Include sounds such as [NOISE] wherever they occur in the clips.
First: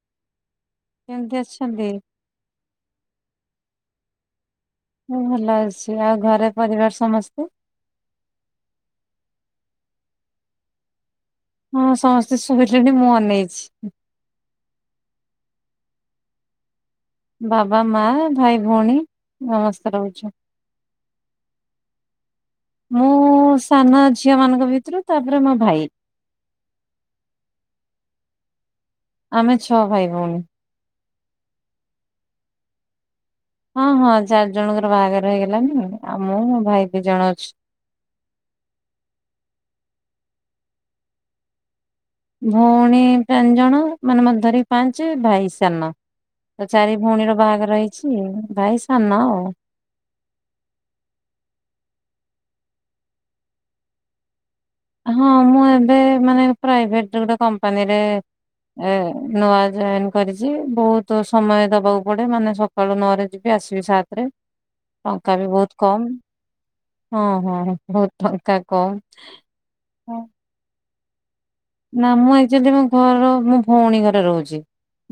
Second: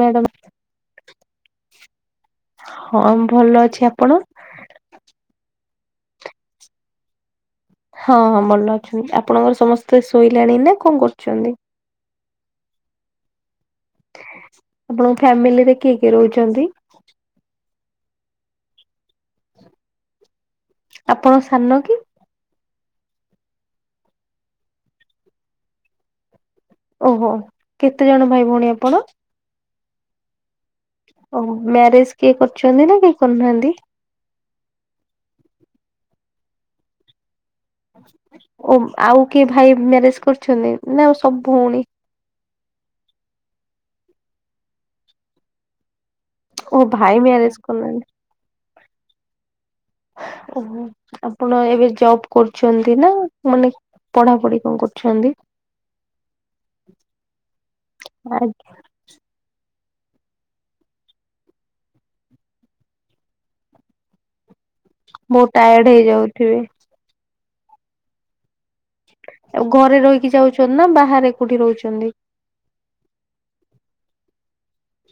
Madam କେମିତି ଅଛନ୍ତି? ହଁ ଭଲ ଅଛି ଆପଣ ମୁଁ ଭଲ ଅଛି। ଆଉ ଘରେ ପରିବାର ସମସ୍ତେ, ହଁ ହଁ ଭଲ ଅଛନ୍ତି। ଆପଣଙ୍କର ସମସ୍ତେ ଶୋଇଲେଣି ନା କଣ କରୁଛନ୍ତି? ହଁ ସମସ୍ତେ ଶୁଭିଛନ୍ତି ମୁଁ ଅନେଇଛି। ଆପଣଙ୍କ ଫ୍ୟାମିଲିରେ କିଏ କିଏ ରହୁଛନ୍ତି? ବାବା, ମା, ଭାଇ, ଭଉଣୀ ସମସ୍ତେ ରହୁଛୁ। ଆପଣ ସାନ କି? ମୁଁ ସାନ ଝିଅ ମାନଙ୍କ ଭିତରୁ ତାପରେ ମୋ ଭାଇ। ଓହୋ, କେତେଜଣ ଭାଇ, ଭଉଣୀ ଆପଣ? ଆମେ ଛଅ ଭାଇ, ଭଉଣୀ। ଓ ମ୍ୟାରେଜ କିଏ କରିଛନ୍ତି ନା କେହି କରିନାହାନ୍ତି? ହଁ ହଁ ଚାରି ଜଣଙ୍କର ବାହାଘର ହେଇଗଲାଣି, ଆଉ ମୁଁ ମୋ ଭାଇ ଦି ଜଣ ଅଛୁ। ଓ ଆଉ କିଏ ଭାଇ ମ୍ୟାରେଜ କରୁଛନ୍ତି ନା ସବୁ ଭଉଣୀ ଭଉଣୀ ପାଞ୍ଚ ଜଣ ମାନେ ମୋତେ ଧରି ପାଞ୍ଚ ଭାଇ ସାନ। ତ ଓ ଚାରି ଭାଇ ଭଉଣୀର ମ୍ୟାରେଜ ବାହାଘର କରିନାହାନ୍ତି ହେଇଛି, ଭାଇ ସାନ ଆଉ। ଓହୋ ଆପଣ ଏବେ ଜବ କରୁଛନ୍ତି ନା ମାନେ ପଢାପଢି କଣ କରୁ ହଁ ମୁଁ ଏବେ ମାନେ ପ୍ରାଇଭେଟ ରେ ଗୋଟେ କମ୍ପାନୀରେ ଏ ନୂଆ ଜଏନ୍ କରିଛି ବହୁତ ସମୟ ଦବାକୁ ପଡେ ମାନେ ସକାଳୁ ନଅରେ ଯିବି ଆସିବି ସାତ ରେ ଟଙ୍କା ବି ବହୁତ ଟାୟାର୍ଡ କମ୍। ହେଇଯାଉଥିବେ ହଁ ହଁ ହଉ ଟଙ୍କା କମ୍ ଆଉ ଘରେ ରହିକି ଯାଉଛନ୍ତି ନା ବାହାରେ କୋଉଠି ରହୁଛନ୍ତି? ନା ମୁଁ ଆକ୍ଚୁଆଲି ମୋ ଘର ମୁଁ ଭଉଣୀ ଘରେ ରହୁଛି।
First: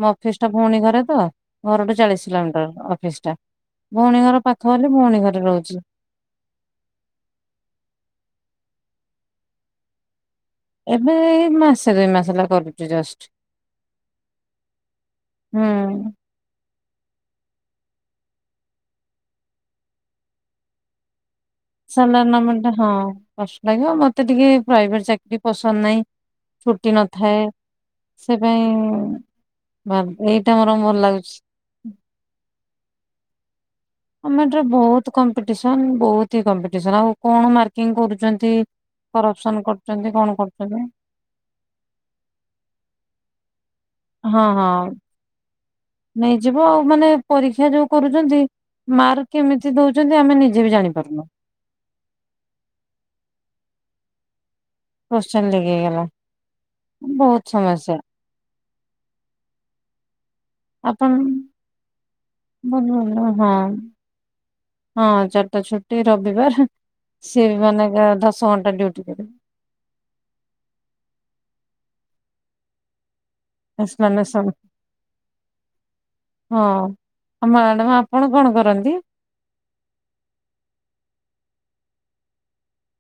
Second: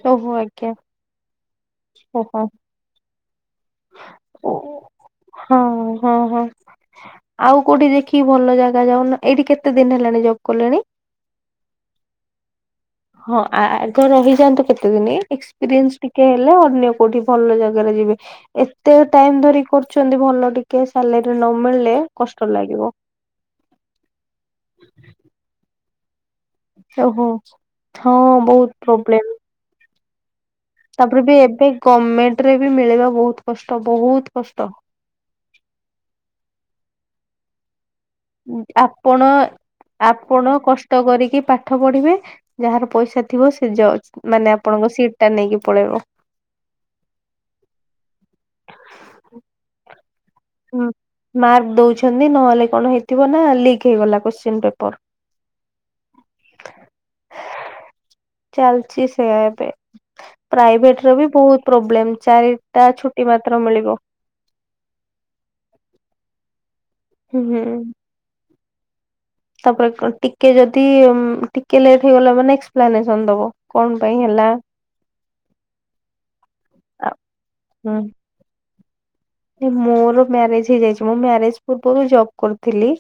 ମୋ ଓହୋ ଅଫିସ ଟା ଆଜ୍ଞା ଭଉଣୀ ଘରେ ତ, ଘରଠୁ ଚାଳିଶ ଓହୋ କିଲୋମିଟର ଅଫିସ ଟା, ଭଉଣୀ ଘର ପାଖ ବୋଲି ଭଉଣୀ ଘରେ ହଁ ରହୁଛି। ହଁ ହଁ ଆଉ କୋଉଠି ଦେଖିକି ଭଲ ଜାଗା ଯାଉନ, ଏଇଠି କେତେ ଦିନ ହେଲାଣି ଜବ୍ କଲେଣି? ଏବେ ଏଇ ମାସେ ଦୁଇ ମାସ ହେଲା କରି ହଁ ଆ ଆଗ ରହିଯାଆନ୍ତୁ କେତେ ଦିନ ହୁଁ ଏକ୍ସପିରିଏନ୍ସ ଟିକେ ଲେ ଅନ୍ୟ କୋଉଠି ଭଲ ଜାଗାରେ ଯିବେ, ଏତେ ଟାଇମ ଧରି କରୁଛନ୍ତି ଭଲ ଟିକେ ଟିକେ ସାଲେରୀ ନ ମିଳିଲେ ସାଲାରି କଷ୍ଟ ନମିଳିଲେ ହଁ ଲାଗିବ। କଷ୍ଟ ଲାଗିବ ମତେ ଟିକେ ପ୍ରାଇଭେଟ ଚାକିରୀ ପସନ୍ଦ ନାହିଁ। ଛୁଟି ଓହୋ ନଥାଏ, ହଁ ସେ ପାଇଁ ବହୁତ ପ୍ରୋବ୍ଲେମ ବା ଏଇଟା ମୋର ଭଲ ତାପରେ ଲାଗୁଛି। ବି ଏବେ ଗର୍ମେଣ୍ଟ ରେ ବି ମିଳିବା ବହୁତ କଷ୍ଟ ବହୁତ ଗମେଣ୍ଟ କଷ୍ଟ। ରେ ବହୁତ କମ୍ପିଟିସନ ବହୁତ ହି କମ୍ପିଟିସନ ଆଉ କଣ ମାର୍କିଂ କରୁ ଆପଣ କଣ ଆପଣ କରୁଛନ୍ତି କଷ୍ଟ କରିକି ପା ପାଠ ପଢିବେ ଯାହାର ପଇସା ଥିବ ସେ ଯ ହଁ ମାନେ ଆପଣଙ୍କ ହଁ। ସିଟ ଟା ନେଇକି ପଳେଇବ। ନେଇଯିବ ଆଉ ମାନେ ପରୀକ୍ଷା ଯୋଉ କରୁଛନ୍ତି ମାର୍କ କେମିତି ଦଉଛନ୍ତି ଆମେ ନିଜେ ବି ଜାଣିପାରୁନୁ। ମାର୍କ ଦଉଛି ନି ନହେଲେ କଣ ହେଇଥିବ ନା ଲିକ୍ ହେଇଗଲା କୋଶ୍ଚିନ ପେପର। କୋଶ୍ଚିନ ଲିକ୍ ହେଇଗଲା, ବହୁତ ସମସ୍ୟା। ଚାଲିଛି ସେୟା ଏବେ। ଆପଣ ପ୍ରାଇଭେଟରେ ବି ବହୁତ ପ୍ରୋବ୍ଲେମ ଭଲ ଚାରିଟା ଛୁଟି ଭଲ ହଁ। ମାତ୍ର ମିଳିବ। ହଁ ଚାରିଟା ଛୁଟି ରବିବାର ହୁଁ ସିଏ ବି ହୁଁ ମାନେ ଯାହା ଦଶ ଘଣ୍ଟା ଡ୍ୟୁଟି କରିବେ। ତାପରେ କଣ ଟିକେ ଯଦି ଉମ ଟିକେ ଲେଟ୍ ହେଇଗଲା ମାନେ ଏକ୍ସପ୍ଲାନେସନ ଦବ। କଣ ପାଇଁ ହେଲା ଏକ୍ସପ୍ଲାନେସନ, ହଁ ଆ ଆଉ ମ୍ୟାଡାମ ହୁଁ। ଆପଣ କଣ କରନ୍ତି? ମୋର ମ୍ୟାରେଜ ହେଇଯାଇଛି ମୁଁ ମ୍ୟାରେଜ ପୂର୍ବରୁ ଜବ କରୁଥିଲି।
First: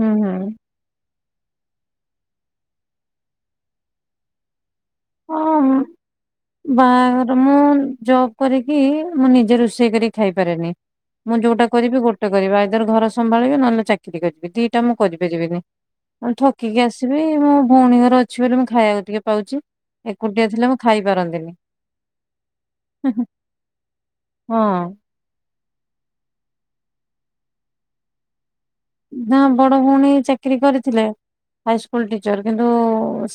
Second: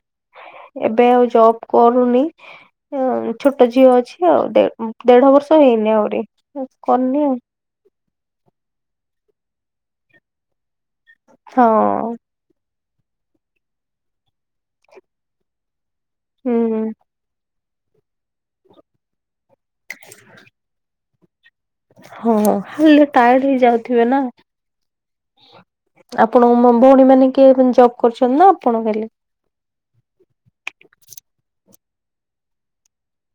ହୁଁ ହୁଁ। ଏବେ ଆଉ ଜବ୍ କରୁନି, ଉମ ଛୋଟ ଝିଅ ଅଛି ଆଉ ଦେ ଉମ ଦେଢ ବର୍ଷ ହଁ। ହେଇନି ଆହୁରି କରିନି ବାହାଘର ଆଉ। ମୁଁ ଜବ୍ କରିକି ମୁଁ ନିଜେ ରୋଷେଇ କରିକି ଖାଇପାରେନି ମୁଁ ହଁ ଯୋଉଟା କରିବି ଗୋଟେ କରିବି ଆଇଦର ଘର ସମ୍ଭାଳିବେ ନହେଲେ ଚାକିରି କରିବି ଦିଟା ମୁଁ କରିପାରିବିନି ଥକି କି ହୁଁ ଆସି ସେଥିପାଇଁ ମୋ ଭଉଣୀ ଘର ଅଛି ବୋଲି ମୁଁ ଖାଇବାକୁ ଟିକେ ପାଉଚି ଏକୁଟିଆ ଥିଲେ ମୁଁ ଖାଇ ପାରନ୍ତିନି। ହଁ ଖାଲି ହୁଁ ହୁଁ ଟାୟାର୍ଡ ହେଇଯାଉଥିବେ ନା। ହଁ ଆପଣଙ୍କ ମ ଭଉଣୀ ମାନେ କିଏ ଜବ୍ କରୁଛନ୍ତି ନା ଆପଣ ଖାଲି? ହଁ ବଡ ଭଉଣୀ ଚାକିରି କରିଥିଲେ ହାଇସ୍କୁଲ ଟିଚର୍ କିନ୍ତୁ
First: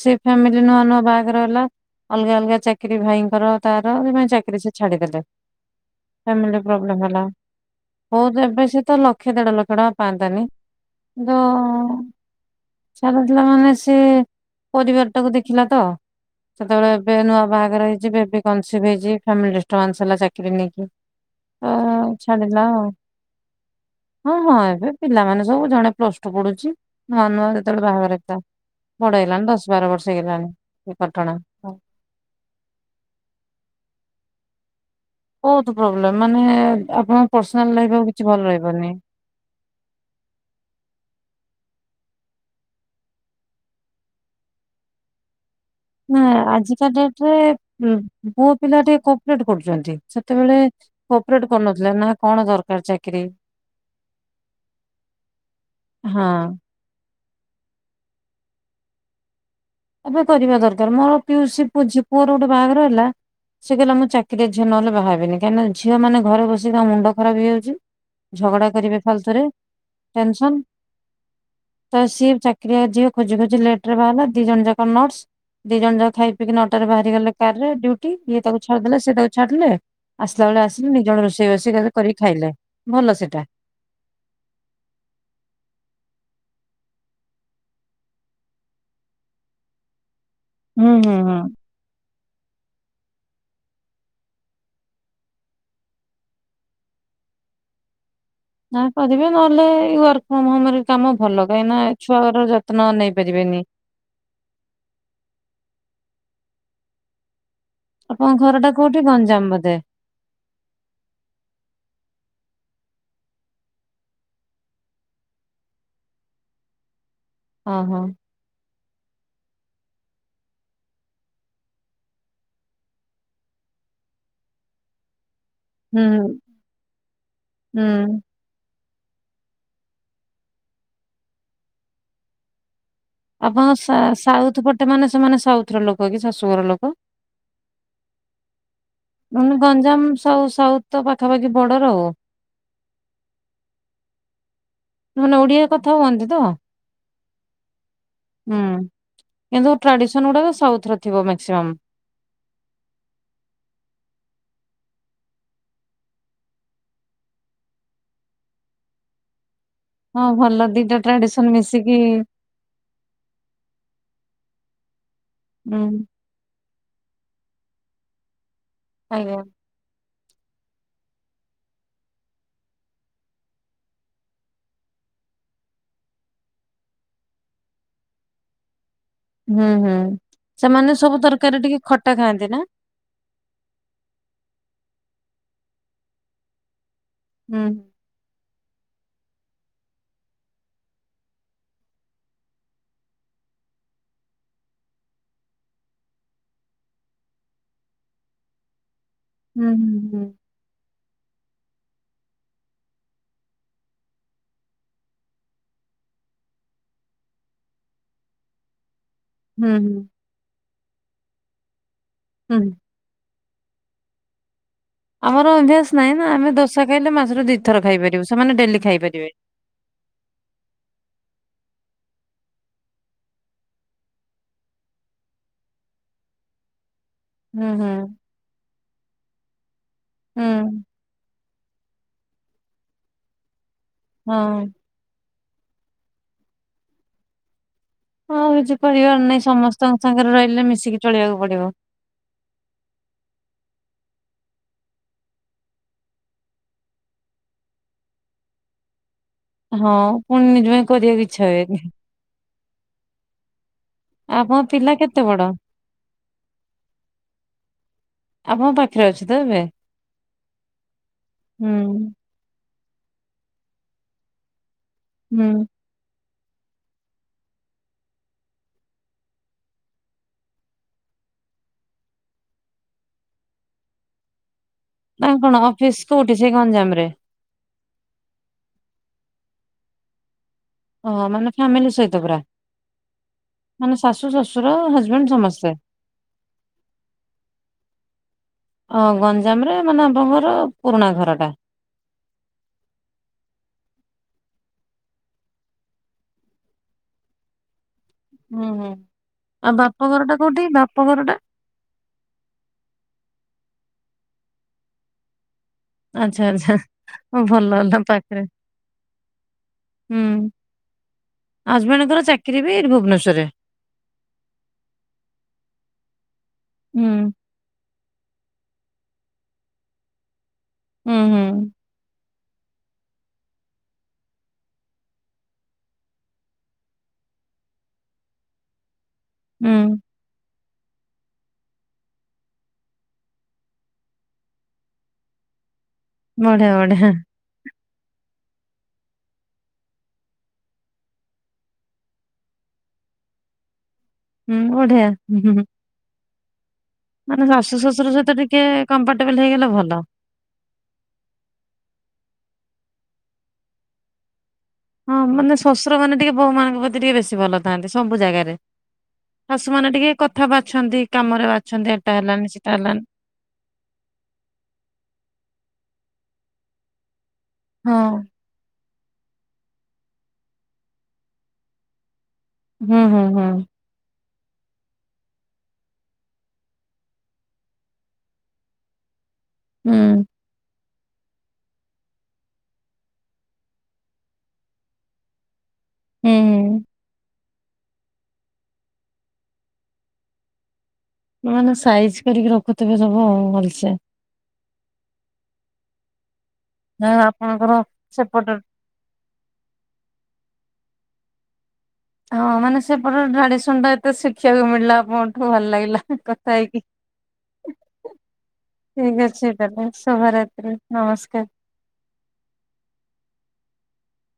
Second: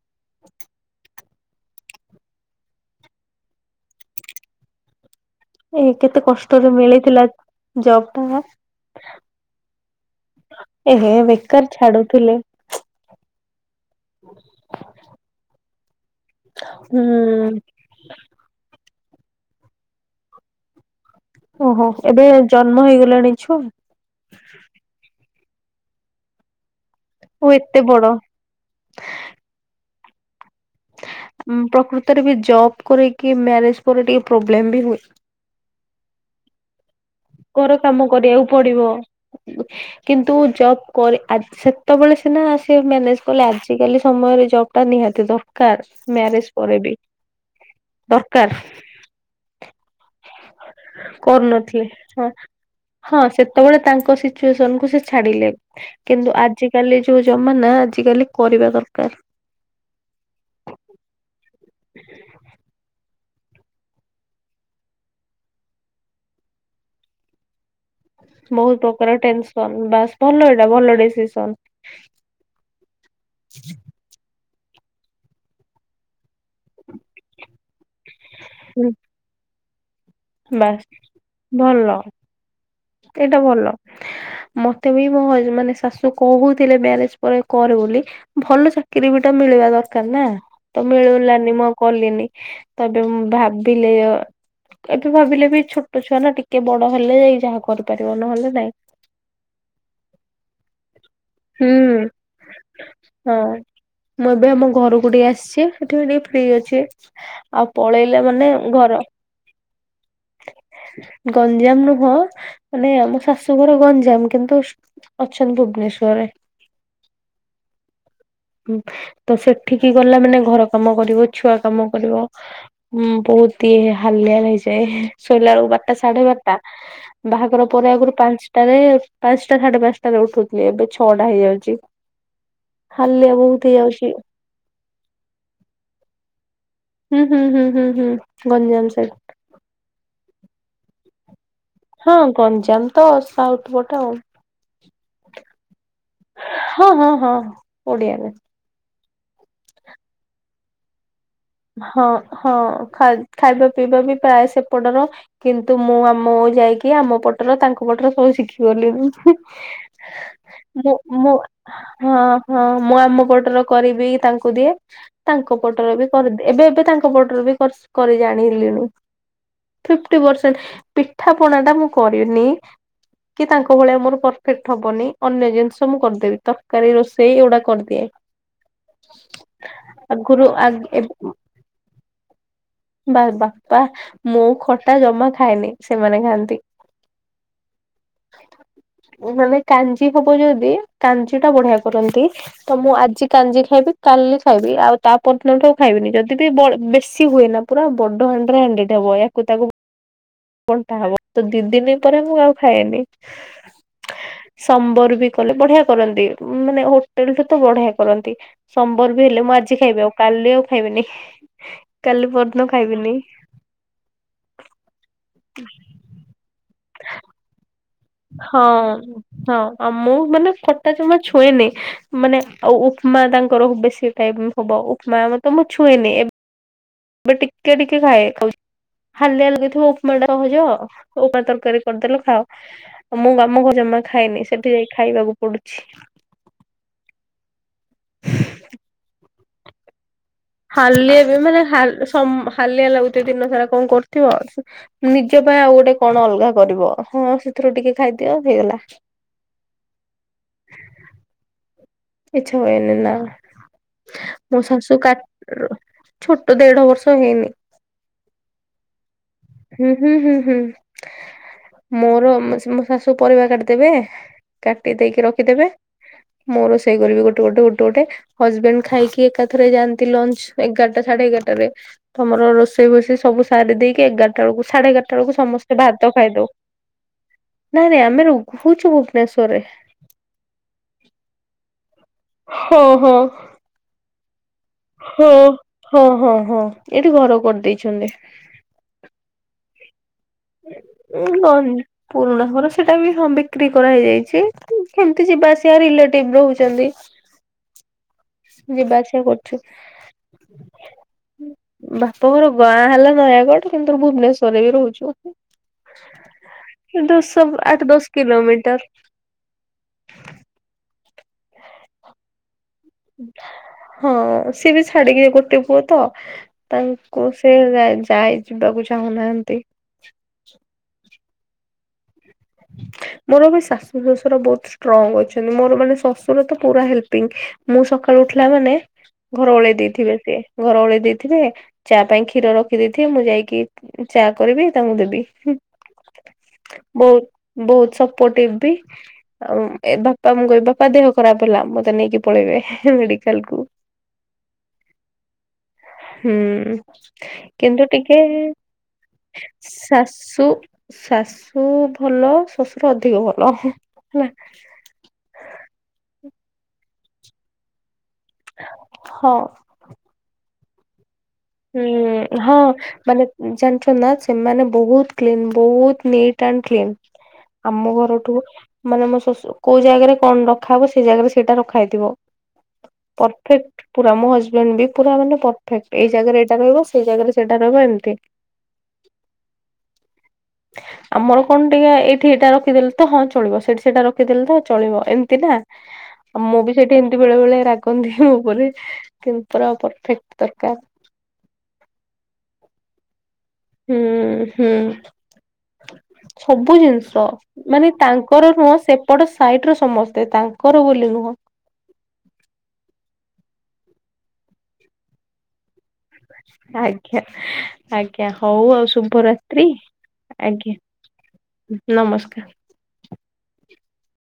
ସେ ଫ୍ୟାମିଲି ନୂଆ ନୂଆ ବାହାଘର ହେଲା ଅଲଗା ଅଲଗା ଚାକିରି ଭାଇଙ୍କର ତାର ସେଇ ପାଇଁ ଚାକିରି ସେ ଛାଡିଦେଲେ। ଏ କେତେ ଫାମିଲି କଷ୍ଟରେ ପ୍ରୋବଲେମ୍ ହେଲା ମିଳିଥିଲା ଜବ ଓ ଟା ବହୁତ ଏବେ ସେ ତ ଲକ୍ଷେ ଦେଢ ଲକ୍ଷ ଟଙ୍କା ପାଆନ୍ତି କାନ୍ତି ଏହେ କିନ୍ତୁ ବେକାର ଛାଡୁଥିଲେ ଇଛା ନଥିଲା ମାନେ ସେ ପରିବାର ଟାକୁ ଦେଖିଲା ତ। ସେତେବେଳେ ହୁଁ। ଏବେ ନୂଆ ବାହାଘର ହେଇଚି ବେବି କନ୍ସିଭ ହେଇଚି ଫାମିଲି ଡିଷ୍ଟବାନ୍ସ ହେଲା ଚାକିରି କୁ ନେଇକି। ତ ଓହୋ ଏବେ ଛାଡିଲା ଜନ୍ମ ଆଉ ହେଇଗଲାଣି ଛୁ ହଁ ହଁ ଏବେ ପିଲାମାନେ ସବୁ ଜଣେ ପ୍ଲସ ଟୁ ପଢୁଚି ନୂଆ ନୂଆ ଓ ଏତେ ଯେତେବେଳେ ବଡ। ବାହାଘର ହେଇଥିଲା ବଡ ହେଲାଣି ଦଶ ବାର ବର୍ଷ ହେଇଗଲାଣି ଏ ଘଟଣା। ପ୍ରକୃତରେ ବି ଜବ୍ କରି କିି ମ୍ୟାରେଜ୍ ପରେ ଟିକେ ପ୍ରୋବ୍ଲେମ ବି ହୁଏ। ବହୁତ ପ୍ରୋବ୍ଲେମ୍ ମାନେ ଆପଣ ଘର କାମ କରିବାକୁ ପଡିବ କିନ୍ତୁ ଜବ୍ କରି ଆ-ସେତେବେଳେ ସିନା ସେ ମ୍ୟାନେଜ୍ କଲେ ଆଜିକାଲି ସମୟରେ ଜବ୍ ଟା ନିହାତି ଦର ନା ଆଜିକା ଡେଟ୍ ରେ ଉ ପୁଅ ଦରକାର ପିଲାଟି କୋପ୍ରେଟ୍ କରୁଚନ୍ତି ସେତେବେଳେ କୋପ୍ରେଟ କରୁନଥିଲେ ନା କଣ ଦରକାର ହଁ ଚାକିରି ସେତେବେଳେ ତାଙ୍କ ସିଚୁଏସନ୍ କୁ ସେ ଛାଡିଲେ କିନ୍ତୁ ହଁ ଆଜି ଆଜ କାଲି ଯୋଉ ଜମା ନା ଆଜିକାଲି କରିବା ଦରକାର୍। ଏବେ କରିବା ଦରକାର ମୋ ପିଉସୀ ପୁ-ଝି- ପୁଅର ଗୋଟେ ବାହାଘର ହେଲା ସେ କହିଲା ମୁଁ ଚାକିରି ଝିଅ ନହେଲେ ବାହା ହେବିନି କାହିଁକିନା ଝିଅ ମାନେ ଘରେ ବସି ତାଙ୍କ ମୁଣ୍ଡ ଖରାପ୍ ହେଇଯାଉଚି। ଝଗଡା ବହୁତ କରିବେ ପ୍ରକାର ଫାଲତୁରେ ଟେନସନ ବାସ୍ ଭଲ ଟେନସନ ଏଇଟା ଭଲ ଡିସିସନ ତ ସିଏ ଚାକ୍ ଚାକିରିଆ ଝିଅ ଖୋଜି ଖୋଜି ଲେଟ୍ ରେ ବାହାହେଲେ ଦି ଜଣ ଯାକ ନର୍ସ ଦି ଜଣ ଯାକ ଖାଇ ପି କି ନ ଟା ରେ ବାହାରି ଗଲେ କାରରେ ଡିଉ ଟି ଇଏ ତାକୁ ଛାଡିଦେଲେ ସିଏ ତାକୁ ଛାଡିଲେ ଆସିଲା ବେଳେ ବାସ୍ ଆସିଲେ ନିଜ ରୋଷେଇ ରୋଷେଇ ଭଲ କରିକି ଖାଇଲେ। ଭଲ ଏଇଟା ସେଟା। ଭଲ। ମତେ ବି ମୋ ହଜ୍ ମାନେ ଶାଶୁ କହୁଥିଲେ ମ୍ୟାରେଜ୍ ପରେ କରେ ବୋଲି ଭଲ ଚାକିରୀ ଗୋଟେ ମିଳିବା ଦରକାର ନା ତ ହୁଁ ହୁଁ ହୁଁ। ମିଳିଲାନି ମୁଁ ଆଉ କଲିନି ତବେ ମୁଁ ଭାବିଲେ ଏବେ ଭାବିଲେ ବି ଛୋଟ ଛୁଆ ନା ଟିକେ ବଡ ହେଲେ ଯାଇ ଯାହା କରିପାରିବ ନହେଲେ ନାଇଁ। ନ କରିବେ ନହେଲେ ଏଇ ୱାର୍କ ଫ୍ରମ ହୋମରେ କାମ ଭଲ କାହିଁକି ନା ହୁଁ। ଛୁଆର ଯତ୍ନ ନେଇ ହଁ ପାରିବେନି। ମୁଁ ଏବେ ଆମ ଘରକୁ ଟିକେ ଆସିଚି ସେଠି ଟିକେ ଫ୍ରି ଅଛି। ଆଉ ପଳେଇଲେ ମାନେ ଘର ଜମ୍ ବୋଧେ? ଗଞ୍ଜାମ ନୁହେଁ ମାନେ ଆମ ଶାଶୁଘର ଗଞ୍ଜାମ କିନ୍ତୁ ଅଛୁ ଭୁବନେଶ୍ଵର୍ ରେ। ଓହୋ। ତ ସେଠିକି ଗଲା ମାନେ ଘର କାମ କରିବ ଛୁଆ କାମ କରିବ। ହୁଁ ବହୁତ ଇଏ ହାଲିଆ ହେଇଯାଏ। ଶୋଇଲା ବେଳକୁ ବାରଟା ହୁଁ ସାଢେ ବାରଟା ବାହାଘର ପରେ ଆଗରୁ ହୁଁ। ପାଞ୍ଚ୍ ଟାରେ ପାଞ୍ଚଟା ସାଢେ ପାଞ୍ଚଟାରେ ଉଠୁଥିଲି ଏବେ ଛଅଟା ହେଇଯାଉଚି। ଆପଣଙ୍କ ସା- ସାଉଥ୍ ପଟେ ମାନେ ସେମାନେ ସାଉଥ୍ ର ଲୋକ କି ଶାଶୁଘର ଲୋକ? ହୁଁ ହୁଁ ହୁଁ ହୁଁ ହୁଁ ଗଞ୍ଜାମ ସାଇଟ୍। ହୁଁ ଗଞ୍ଜାମ ସ ସାଉଥ୍ ତ ପାଖାପାଖି ବଡର୍ ଆଉ। ହଁ ଗଞ୍ଜାମ ତ ସାଉଥ୍ ପଟେ ଆଉ। ମାନେ ଓଡିଆ କଥା ହୁଅନ୍ତି ତ? ହଁ ହଁ ହଁ ଓଡିଆରେ ହୁଁ। କିନ୍ତୁ ଟ୍ରାଡିସନ ଗୁଡାକ ସାଉଥର ଥିବ ମାକ୍ସିମମ୍। ହଁ ହଁ ଖାଇ ଖାଇବା ପିଇବା ବି ପ୍ରାୟ ସେପଟର। କିନ୍ତୁ ମୁଁ ଆମ ଯାଇକି ଆମ ପଟର ତାଙ୍କ ପଟରେ ସବୁ ଶିଖି ଗଲିନି। ହଁ ଭଲ ମୁ ଦିଟା ମୁ ଟ୍ରାଡିସନ ମିଶିକି ହଁ ହଁ ମୁଁ ଆମ ପଟର କରି ବି ତାଙ୍କୁ ଦିଏ ତାଙ୍କ ପଟରେ ହୁଁ ବି କରି ଏବେ ଏବେ ତାଙ୍କ ପଟରୁ ବି କର କରି ଜାଣିିଲିଣି। ଆଜ୍ଞା। ଫିଫଟି ପରସେଣ୍ଟ ପିଠା ପଣା ଟା ମୁଁ କରିନି। କି ତାଙ୍କ ଭଳିଆ ମୋର ପରଫେକ୍ଟ ହବନି। ଅନ୍ୟ ଜିନିଷ ମୁଁ କରିଦେବି ତରକାରୀ ରୋଷେଇ ଏଗୁଡା କରିଦିଏ। [INAUDIBLE] ହୁଁ ହୁଁ ଆଗରୁ ସେମାନେ ସବୁ ତରକାରୀ ଟିକେ ଖଟା ଖାଆନ୍ତି ନା? ବା ବାପା ମୁଁ ଖଟା ଜମା ଖାଏନି ସେମାନେ ଖାଆନ୍ତି। ହୁଁ। ମୁଁ ମାନେ କାଞ୍ଜି ହବ ଯଦି କାଞ୍ଜି ଟା ବଢିଆ କରନ୍ତି। ତ ମୁଁ ଆଜି କାଞ୍ଜି ଖାଇବି କାଲି ଖାଇବି ଆଉ ତା ପର୍ଯ୍ୟନ୍ତ ଦିନ ଠୁ ଆଉ ଖାଇବିନି ଯଦି ବି ବ ବେଶୀ ହୁଏ ନା ପୁରା ବଡ ହାଡିରେ ହଣ୍ଡିଟା ହବ ବା। ହୁଁ ହୁଁ ହୁଁ। କଣଟା ହବ ତ ଦି ଦିନ ପରେ ମୁଁ ଆଉ ଖାଏନି। ସମ୍ବର ବି କଲେ ବଢିଆ କରନ୍ତି ମାନେ ହୋଟେଲଠୁ ତ ବଢିଆ କରନ୍ତି। ସମ୍ବର ବି ହେଲେ ମୁଁ ହୁଁ ଆଜି ହୁଁ ଖାଇବି। ଆଉ କାଲି ଆଉ ଖାଇବନି କାଲି ପହର ଦିନ ହୁଁ। ଆଉ ଖାଇବିନି। ଆମର ଅଭ୍ୟାସ ନାହିଁ ନା। ଆମେ ଦଶା ଖାଇଲେ ମାସରେ ଦିଥର ଖାଇପାର ହଁ ହଁ। ଆଉ ମୁଁ ମାନେ ଖଟା ଜମା ଛୁଏଁନି, ମାନେ ଆଉ ଉ - ଉପମା ତାଙ୍କର ବେଶୀ ଟାଇମ୍ ହବ। ଉପମା ମତେ ମୁଁ ଛୁଏନି। ଏ ବେ ହୁଁ ଟିକେ ହୁଁ ଟିକେ ଖାଏ ଖାଉ ହାଲିଆ ହାଲଗ ଥିବ ଉପମା ସହଜ। ହୁଁ। ଉପମା ତରକାରୀ କରିଦେଲ ଖାଅ। ଆଉ ମୁଁ ଆମ ଘ ଜମା ଖାଇନି ହଁ ସେଠି ଯାଇକି ଖାଇବାକୁ ପଡୁଚି। ଆଉ କିଛି କରିବାର ନାଇଁ ସମସ୍ତଙ୍କ ସାଙ୍ଗରେ ରହ ହାଲିଆ ବି ମାନେ ହାଲିଆ ଲାଗୁଥିବ ଦିନ ସାରା କଣ କରୁଥିବ ଆଉ। ନିଜ ପାଇଁ ଆଉ ଗୋଟେ କଣ ଅଲଗା କରିବ ହଁ ସେଥିରୁ ଟିକେ ଖାଇଦିଅ ହେଇଗଲା। ହଁ ପୁଣି ନିଜ ପାଇଁ କରିବାକୁ ଇଚ୍ଛା ହୁଏନି। ଇଛା ହୁନି ନା। ମୁଁ ଆପଣଙ୍କ ପିଲା ଶାଶୁ କା କେତେ ବଡ? ଛୋଟ ଦେଢ ବର୍ଷ ହେଇନି। ଆପଣଙ୍କ ପାଖରେ ଅଛି ତ ଏବେ ହୁଁ ହୁଁ ହୁଁ ହୁଁ ହୁଁ ମୋର ସାଶୁ ଶାଶୁ ପରିବା କାଟିଦେବେ କାଟି ଦେଇକି ହୁଁ ରଖିଦେବେ ମୁ ସେଇ କରିବେ ଗୋଟେ ଗୋଟେ ଗୋଟେ ହଜବେଣ୍ଡ ଖାଇକି ଏକାଥରେ ଯାଆନ୍ତି ଲଞ୍ଚ ଏଗାରଟା ସାଢେ ଏଗାରଟାରେ। ତମର ରୋଷେଇ ଫୋଷେଇ ସବୁ ସାରି ଦେଇକି ଏଗାରଟା ବେଳକୁ ସାଢେଗାରଟା ବେଳକୁ ତାଙ୍କ କଣ ସମସ୍ତେ ଅଫିସ ଭାତ କୋଉଠି ଖାଇଦଉ ସେଇ ଗଞ୍ଜାମ ରେ ନାଇଁ ନାଇଁ ଆମେ ରହୁଛୁ ଭୂବନେଶ୍ୱରେର। ଓହ ମାନେ ଫ୍ୟାମିଲି ସହିତ ପୁରା ହଁ ହଁ ମାନେ ଶାଶୁ ଶଶୁ ହଁ ହଁ ହଁ ହଁ ଏଇଠି ଘର କରିଦେଇଛନ୍ତି। ହଁ ଗଞ୍ଜାମ ରେ ମାନେ ପୁରୁଣା ହଁ ଘର ଏଇଠି ଟା। ରହିବି। ପୁରୁଣା ଘର ସେଟା ବି ହଁ ବିକ୍ରି କରାହଇ ଯାଇଛି କେମିତି ଯିବା ଆସିବା ରିଲେଟିଭ ରହୁଛନ୍ତି। ହୁଁ ହୁଁ ଯିବାଆସିବା କରୁଛୁ। ଆଉ ବାପଘର ଟା କୋଉଠି ବାପଘର ଟା ବାପା ଘର ଗାଁ ହେଲା ନୟାଗଡ କିନ୍ତୁ ଭୁବନେଶ୍ଵରରେ ବି ରହୁଛୁ। ଆଚ୍ଛା ଆଚ୍ଛା ଦଶ ହ ଆଠ ଭଲ ହେଲା ଦଶ ପାଖରେ କିଲୋମିଟର ହୁଁ ହଜବେଣ୍ଡଙ୍କର [UNINTELLIGIBLE] ହଁ ସିଏ ବି ଛାଡିକି ଗୋଟେ ପୁଅ ତ ହୁଁ ତାଙ୍କୁ ସେ ଯାଇ ଯିବାକୁ ଚାହୁଁନାହାଁନ୍ତି। ହୁଁ ହୁଁ। ମୋର ବି ଶାଶୁ ଶଶୁର ବହୁତ ଷ୍ଟ୍ରଙ୍ଗ ଅଛନ୍ତି ମୋର ମାନେ ଶଶୁର ତ ପୁରା ହେଲ୍ପିଙ୍ଗ ମୁଁ ସକାଳୁ ଉଠିଲା ମାନେ ଘର ଓଳେଇ ହୁଁ। ଦେଇଥିବେ ସିଏ ଘର ଓଳେଇ ଦେଇଥିବେ ଚା ପାଇଁ କ୍ଷୀର ରଖିଦେଇଥିବେ ମୁଁ ଯାଇକି ଚା କରିବି ତାଙ୍କୁ ଦେବି। ବଢିଆ ବଢିଆ ବହୁତ ବହୁତ ସପୋର୍ଟିଭ ବି। ଆଉ ଏ ବାପା ମୁଁ କହିବି ବାପା ଦେହ ଖରାପ ହେଲା ମତେ ନେଇକି ପଳେଇବେ ମେଡିକାଲ କୁ ହୁଁ ବଢ଼ିଆ ହୁଁ। ହୁଁ ମାନେ ଶାଶୁ କିନ୍ତୁ ଶ୍ୱଶୁର ଟିକେ ସହିତ କମ୍ଫର୍ଟେବଲ ହେଇଗଲେ ଭଲ। ସାଶୁ ଶାଶୁ ଶାଶୁ ଭଲ ଶଶୁର ଅଧିକ ଭଲ ହେଲା। ହଁ ମାନେ ଶ୍ୱଶୁର ମାନେ ଟିକେ ବୋହୁ ମାନଙ୍କ ପ୍ରତି ଟିକେ ବେଶୀ ଭଲ ଥାନ୍ତି ସବୁ ଜାଗାରେ ହଁ। ମାନେ ଟିକେ କଥା ବାଛନ୍ତି କାମରେ ବାଛନ୍ତି ଏଟା ହୁଁ ହେଲାନି ହଁ ସେଟା ହେଲାନି ମାନେ ଜାଣିଛ ନା ସେମାନେ ବହୁତ କ୍ଲିନ ବହୁତ ନିଟ୍ ଆଣ୍ଡ କ୍ଲିନ ଆମ ହଁ। ଘରଠୁ ମାନେ ମୋ ଶଶୁ କୋଉ ଜାଗାରେ କଣ ରଖାହବ ସେ ଜାଗାରେ ସେଇଟା ରଖା ହେଇଥିବ। ହୁଁ ହୁଁ ହୁଁ ପରଫେକ୍ଟ ପୁରା ମୋ ହଜବେଣ୍ଡ ବି ପୁରା ମାନେ ପରଫେକ୍ଟ ଏ ଏଜାଗାରେ ଏଇଟା ରହିବ ସେଇ ଜାଗାରେ ସେଇଟା ରହିବ ଏମିତି ହୁଁ। ଆମର କଣ ଟିକେ ଏଇଠି ଏଇଟା ରଖିଦେଲେ ତ ହଁ ଚଳିବ ସେଇଠି ସେଇଟା ରଖିଦେଲେ ତ ଚଳିବ ଏମିତି ନା। ହୁଁ ଆଉ ମୁଁ ବି ହୁଁ। ସେଠି ଏମିତି ବେଳେ ବେଳେ ରାଗ ମୋ ଉପରେ କିନ୍ତୁ ପ ପରଫେକ୍ଟ ଦରକାର। ମାନେ ସାଇଜ୍ କରିକି ରଖୁଥିବେ ସବୁ ଭଲ ହୁଁ ହୁଁ। ସବୁ ଯାହା ହଉ ଜିନିଷ ଆପଣଙ୍କର ମାନେ ସେପଟ ତାଙ୍କର ନୁହଁ ସେ ସେପଟ ସାଇଟ୍ ର ସମସ୍ତେ, ତାଙ୍କର ବୋଲି ନୁହଁ। ହଁ ମାନେ ସେପଟ ଟ୍ରାଡିସନ ଟା ଏତେ ଶିଖିବାକୁ ମିଳିଲା ଆପଣଙ୍କଠୁ ଭଲ ଲାଗିଲା। କଥା ହେଇକି, ଆଜ୍ଞା ଆଜ୍ଞା ହଉ ଆଉ ଠିକ ଅଛି ଶୁଭରାତ୍ରି ତାହେଲେ ଆଜ୍ଞା ଶୁଭରାତ୍ରି। ନମସ୍କାର। ନମସ୍କାର।